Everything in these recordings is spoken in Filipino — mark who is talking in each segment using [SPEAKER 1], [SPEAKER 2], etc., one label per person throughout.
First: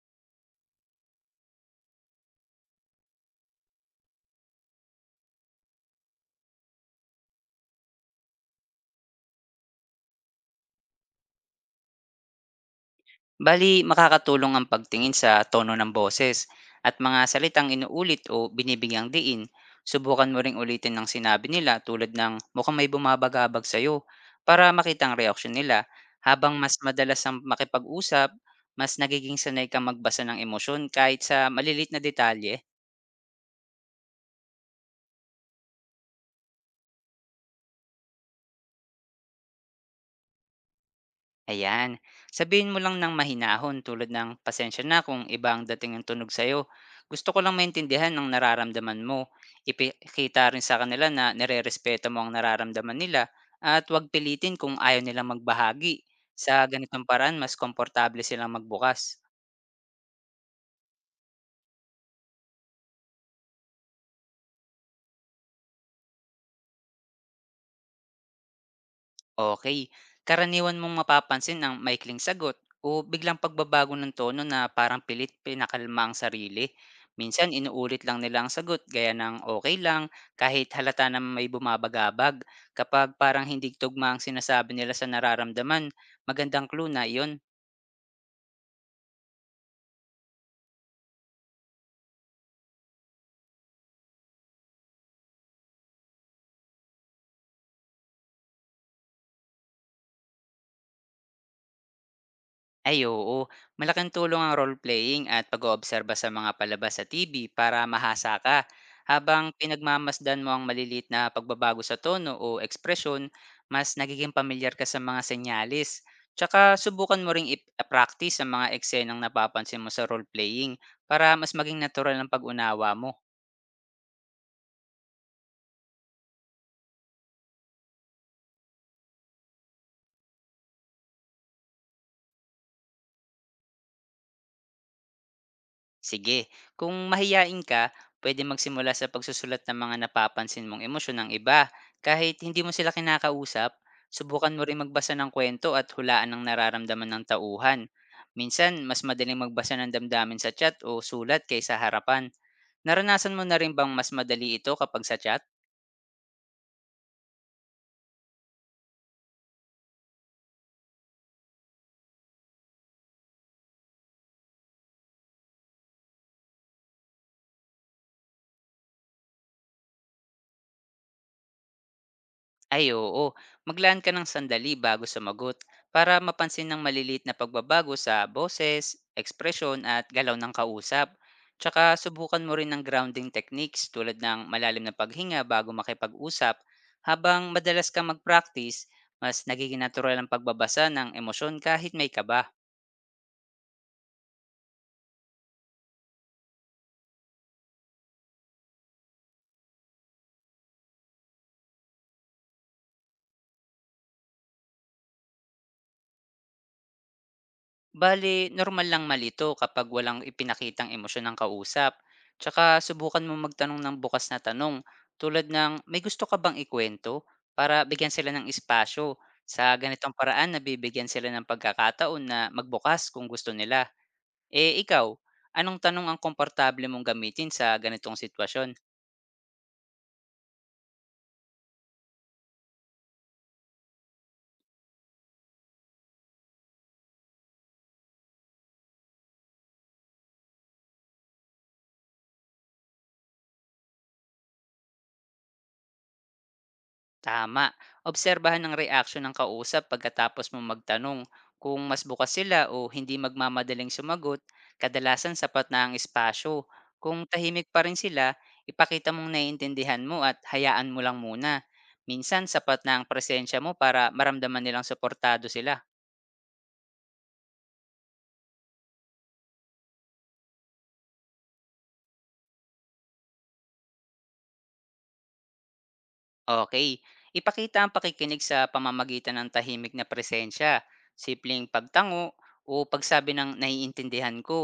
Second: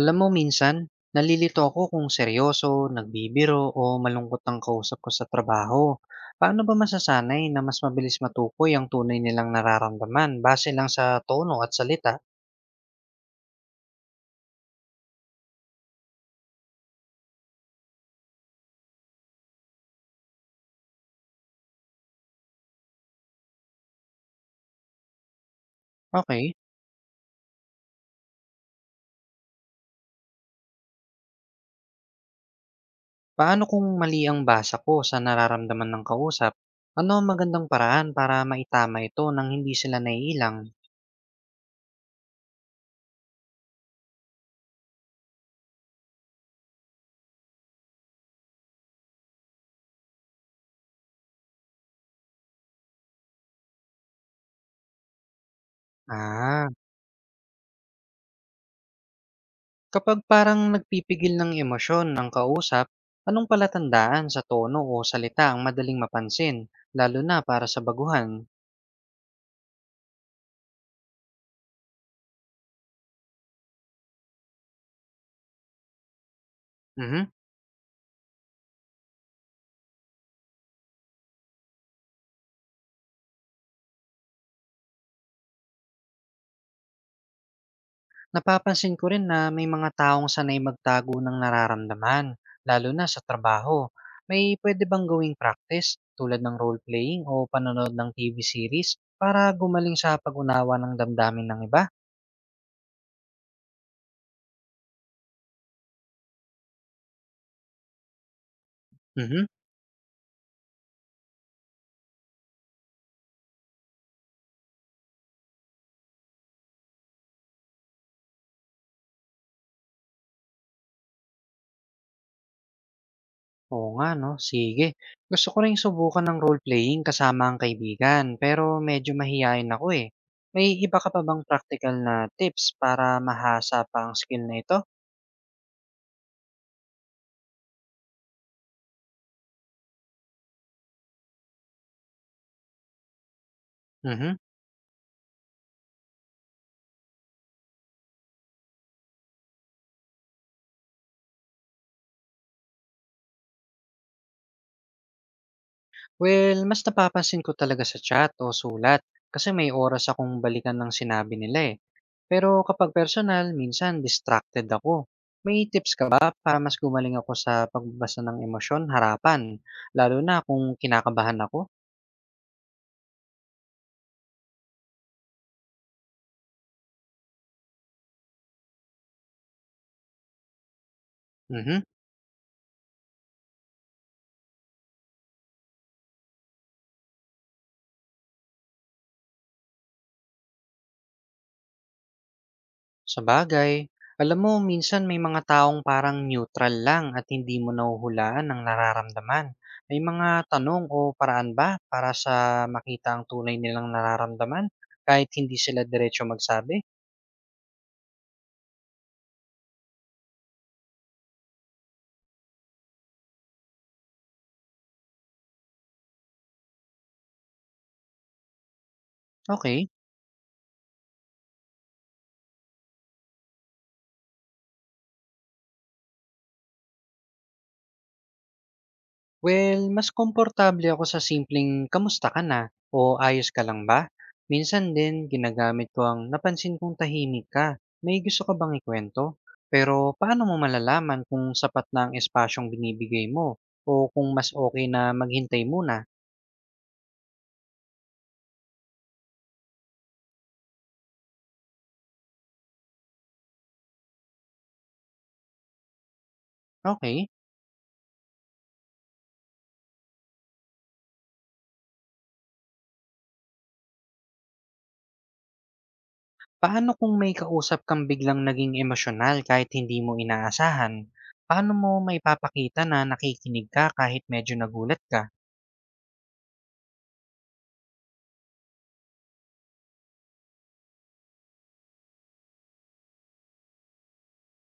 [SPEAKER 1] Alam mo minsan, nalilito ako kung seryoso, nagbibiro o malungkot ang kausap ko sa trabaho. Paano ba masasanay na mas mabilis matukoy ang tunay nilang nararamdaman base lang sa tono at salita?
[SPEAKER 2] Bali, makakatulong ang pagtingin sa tono ng boses at mga salitang inuulit o binibigyang diin. Subukan mo ring ulitin ng sinabi nila tulad ng mukhang may bumabagabag sa'yo para makita ang reaksyon nila. Habang
[SPEAKER 1] Okay,
[SPEAKER 2] mas madalas ang makipag-usap, mas nagiging sanay kang magbasa ng emosyon kahit sa malilit na detalye.
[SPEAKER 1] paano kung mali ang basa ko sa nararamdaman ng kausap? Ano ang magandang paraan para maitama ito nang hindi sila naiilang?
[SPEAKER 2] Ayan. Sabihin mo lang ng mahinahon tulad ng pasensya na kung iba ang dating ng tunog sa'yo. Gusto ko lang maintindihan ang nararamdaman mo. Ipikita rin sa kanila na nirerespeto mo ang nararamdaman nila at huwag pilitin kung ayaw nilang magbahagi. Sa
[SPEAKER 1] Ah,
[SPEAKER 2] ganitong paraan, mas komportable silang magbukas.
[SPEAKER 1] kapag parang nagpipigil ng emosyon ng kausap, anong palatandaan sa tono o salita ang madaling mapansin, lalo na para sa baguhan?
[SPEAKER 2] Okay. Karaniwan mong mapapansin ang maikling sagot o biglang pagbabago ng tono na parang pilit pinakalma ang sarili.
[SPEAKER 1] Mhm.
[SPEAKER 2] Minsan inuulit lang nila ang sagot gaya ng okay lang kahit halata na may bumabagabag. Kapag parang hindi tugma ang sinasabi nila sa nararamdaman, magandang clue na iyon.
[SPEAKER 1] Napapansin ko rin na may mga taong sanay magtago ng nararamdaman, lalo na sa trabaho. May pwede bang gawing practice tulad ng role-playing o panonood ng TV series para gumaling sa pag-unawa ng damdamin ng iba?
[SPEAKER 2] Ay oo, malaking tulong ang role-playing at pag-oobserba sa mga palabas sa TV para mahasa ka. Habang
[SPEAKER 1] Mhm.
[SPEAKER 2] pinagmamasdan mo ang malilit na pagbabago sa tono o ekspresyon, mas nagiging pamilyar ka sa mga senyalis. Tsaka subukan mo ring i-practice ang mga eksenang napapansin mo sa role-playing para mas maging natural ang pag-unawa mo.
[SPEAKER 1] Oo nga 'no, sige. Gusto ko rin subukan ng role-playing kasama ang kaibigan, pero medyo mahiyain ako eh. May iba ka pa bang practical na tips para mahasa pa ang skill na ito?
[SPEAKER 2] Sige, kung mahiyain ka, pwede magsimula sa pagsusulat ng mga napapansin mong emosyon ng iba. Kahit hindi mo sila kinakausap,
[SPEAKER 1] Mhm.
[SPEAKER 2] subukan mo rin magbasa ng kwento at hulaan ng nararamdaman ng tauhan. Minsan, mas madaling magbasa ng damdamin sa chat o sulat kaysa harapan. Naranasan mo na rin bang mas madali ito kapag sa chat?
[SPEAKER 1] Well, mas napapansin ko talaga sa chat o sulat kasi may oras akong balikan ng sinabi nila eh. Pero kapag personal, minsan distracted ako. May tips ka ba para mas gumaling ako sa pagbabasa ng emosyon harapan, lalo na kung kinakabahan ako?
[SPEAKER 2] Ay oo, maglaan ka ng sandali bago sumagot para mapansin ng maliliit na pagbabago sa boses, ekspresyon at galaw ng kausap. Tsaka
[SPEAKER 1] Mhm.
[SPEAKER 2] subukan mo rin ng grounding techniques tulad ng malalim na paghinga bago makipag-usap. Habang madalas kang mag-practice, mas nagiging natural ang pagbabasa ng emosyon kahit may kaba.
[SPEAKER 1] Sa bagay, alam mo minsan may mga taong parang neutral lang at hindi mo nahuhulaan ang nararamdaman. May mga tanong o paraan ba para sa makita ang tunay nilang nararamdaman kahit hindi sila diretso magsabi?
[SPEAKER 2] Bale, normal lang malito kapag walang ipinakitang emosyon ng kausap. Tsaka subukan mo magtanong ng bukas na tanong tulad ng may gusto ka bang ikwento para bigyan sila ng espasyo. Sa
[SPEAKER 1] Okay.
[SPEAKER 2] ganitong paraan, nabibigyan sila ng pagkakataon na magbukas kung gusto nila. Eh ikaw, anong tanong ang komportable mong gamitin sa ganitong sitwasyon?
[SPEAKER 1] Well, mas komportable ako sa simpleng kamusta ka na o ayos ka lang ba? Minsan din ginagamit ko ang napansin kong tahimik ka. May gusto ka bang ikwento? Pero paano mo malalaman kung sapat na ang espasyong binibigay mo o kung mas okay na maghintay muna?
[SPEAKER 2] Tama. Obserbahan ang reaksyon ng kausap pagkatapos mo magtanong kung mas bukas sila o hindi magmamadaling sumagot, kadalasan sapat na ang espasyo. Kung
[SPEAKER 1] Okay,
[SPEAKER 2] tahimik pa rin sila, ipakita mong naiintindihan mo at hayaan mo lang muna. Minsan sapat na ang presensya mo para maramdaman nilang suportado sila.
[SPEAKER 1] paano kung may kausap kang biglang naging emosyonal kahit hindi mo inaasahan? Paano mo maipapakita na nakikinig ka kahit medyo nagulat ka?
[SPEAKER 2] Okay. Ipakita ang pakikinig sa pamamagitan ng tahimik na presensya, simpleng pagtango o pagsabi ng naiintindihan ko.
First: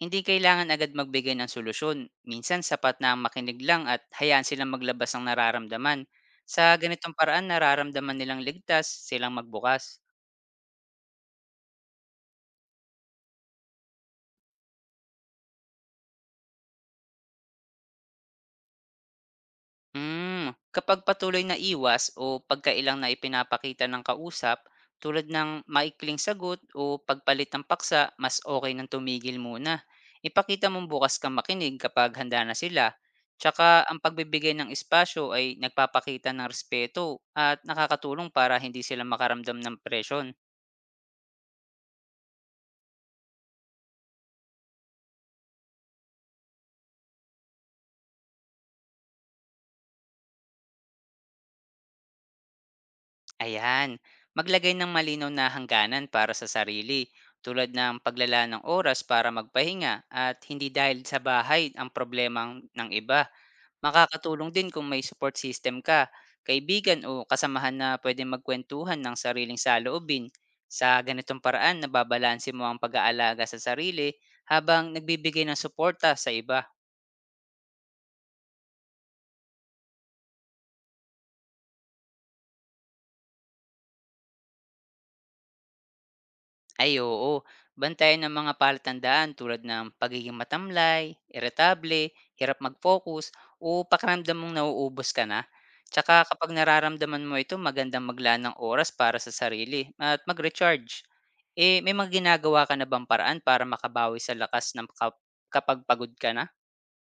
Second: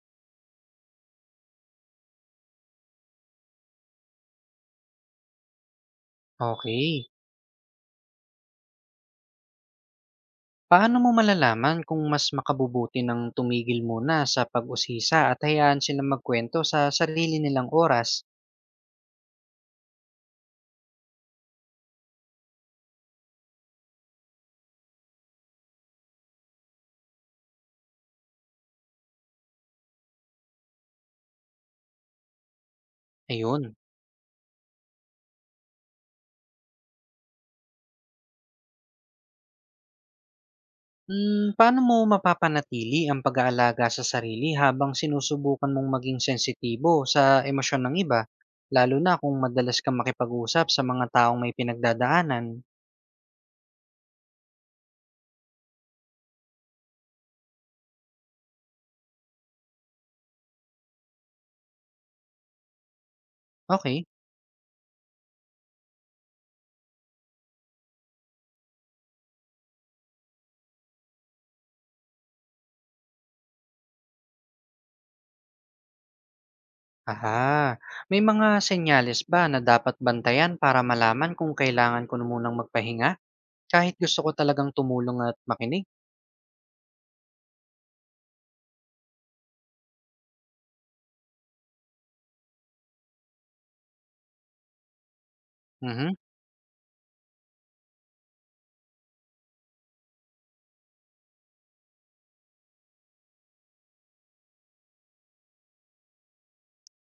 [SPEAKER 2] Hindi kailangan agad magbigay ng solusyon. Minsan sapat na ang makinig lang at hayaan silang maglabas ng nararamdaman. Sa
[SPEAKER 1] Okay,
[SPEAKER 2] ganitong paraan nararamdaman nilang ligtas silang magbukas.
[SPEAKER 1] paano mo malalaman kung mas makabubuti ng tumigil muna sa pag-usisa at hayaan silang magkwento sa sarili nilang oras?
[SPEAKER 2] Hmm, kapag patuloy na iwas o pagkailang na ipinapakita ng kausap, tulad ng maikling sagot o pagpalit ng paksa, mas okay nang tumigil muna. Ipakita mong bukas kang makinig kapag handa na sila. Tsaka
[SPEAKER 1] Ayun.
[SPEAKER 2] ang pagbibigay ng espasyo ay nagpapakita ng respeto at nakakatulong para hindi sila makaramdam ng presyon.
[SPEAKER 1] Hmm, paano mo mapapanatili ang pag-aalaga sa sarili habang sinusubukan mong maging sensitibo sa emosyon ng iba, lalo na kung madalas kang makipag-usap sa mga taong may pinagdadaanan?
[SPEAKER 2] Ayan, maglagay ng malinaw na hangganan para sa sarili tulad ng paglala ng oras para magpahinga at hindi dahil sa bahay ng iba.
[SPEAKER 1] Okay.
[SPEAKER 2] Makakatulong din kung may support system ka, kaibigan o kasamahan na pwede magkwentuhan ng sariling saloobin. Sa ganitong paraan, nababalanse mo ang pag-aalaga sa sarili habang nagbibigay ng suporta sa iba.
[SPEAKER 1] Aha, may mga senyales ba na dapat bantayan para malaman kung kailangan ko na munang magpahinga? Kahit gusto ko talagang tumulong at makinig?
[SPEAKER 2] Ay oo, bantayan ng mga palatandaan tulad ng pagiging matamlay, iritable, hirap mag-focus, o pakiramdam mong nauubos ka na. Tsaka
[SPEAKER 1] Mhm.
[SPEAKER 2] kapag nararamdaman mo ito, magandang maglaan ng oras para sa sarili at mag-recharge. Eh, may mga ginagawa ka na bang paraan para makabawi sa lakas ng kapag pagod ka na?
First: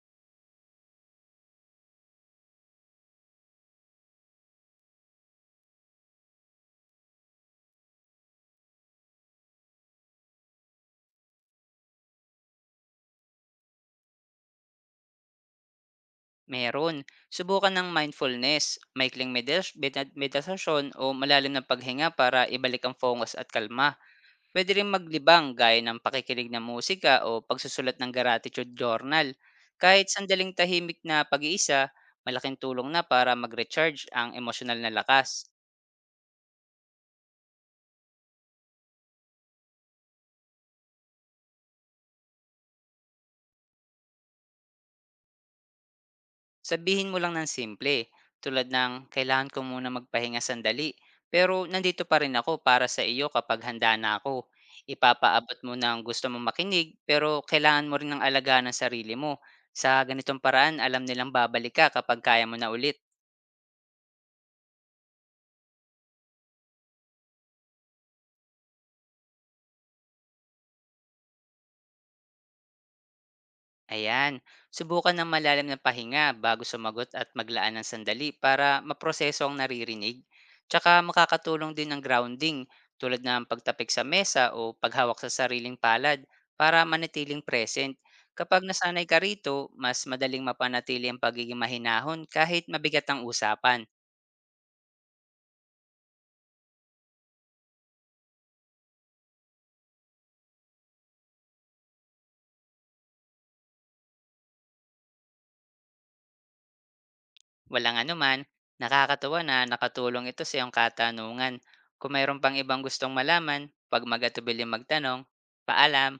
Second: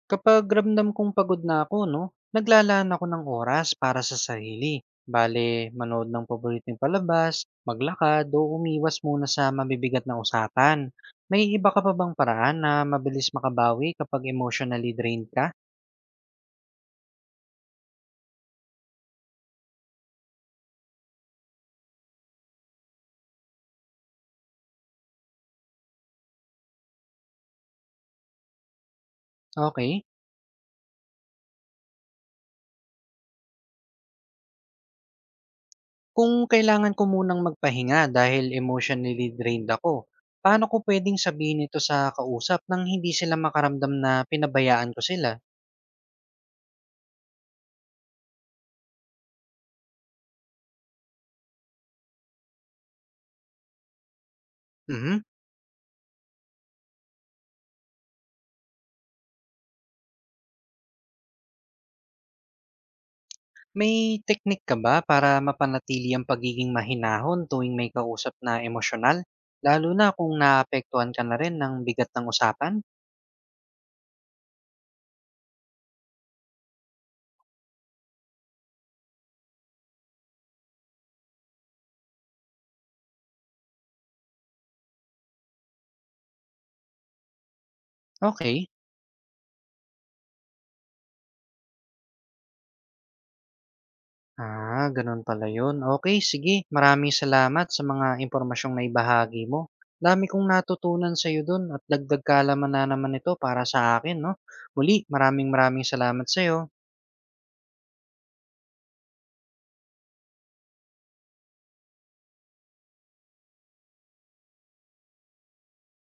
[SPEAKER 1] Kapag ramdam kong pagod na ako, no, naglalaan ako ng oras para sa sarili. Bale, manood ng paboritong palabas, maglakad o umiwas muna sa mabibigat na usapan. May iba ka pa bang paraan na mabilis makabawi kapag emotionally drained ka?
[SPEAKER 2] Meron. Subukan ng mindfulness, maikling meditasyon o malalim na paghinga para ibalik ang focus at kalma. Puwede ring maglibang gaya ng pakikinig ng musika o pagsusulat ng gratitude journal.
[SPEAKER 1] Okay.
[SPEAKER 2] Kahit sandaling tahimik na pag-iisa, malaking tulong na para mag-recharge ang emosyonal na lakas.
[SPEAKER 1] Kung kailangan ko munang magpahinga dahil emotionally drained ako, paano ko pwedeng sabihin ito sa kausap nang hindi sila makaramdam na pinabayaan ko sila?
[SPEAKER 2] Sabihin mo lang ng simple, tulad ng kailangan ko muna magpahinga sandali, pero nandito pa rin ako para sa iyo kapag handa na ako.
[SPEAKER 1] Mhm.
[SPEAKER 2] Ipapaabot mo na ng gusto mong makinig, pero kailangan mo rin ng alagaan ng sarili mo. Sa ganitong paraan, alam nilang babalik ka kapag kaya mo na ulit.
[SPEAKER 1] May teknik ka ba para mapanatili ang pagiging mahinahon tuwing may kausap na emosyonal? Lalo na kung naapektuhan ka na rin ng bigat ng usapan?
[SPEAKER 2] Ayan, subukan ng malalim na pahinga bago sumagot at maglaan ng sandali para maproseso ang naririnig. Tsaka makakatulong din ng grounding tulad ng pagtapik sa mesa o paghawak sa sariling palad para manatiling present. Kapag
[SPEAKER 1] Okay.
[SPEAKER 2] nasanay ka rito, mas madaling mapanatili ang pagiging mahinahon kahit mabigat ang usapan.
[SPEAKER 1] Ah, ganun pala yun. Okay, sige. Maraming salamat sa mga impormasyong naibahagi mo. Dami kong natutunan sa iyo dun at dagdag kaalaman na naman ito para sa akin, no? Muli, maraming maraming salamat sa iyo.
[SPEAKER 2] Walang anuman, nakakatuwa na nakatulong ito sa iyong katanungan. Kung mayroon pang ibang gustong malaman, pag magatubil magtanong, paalam!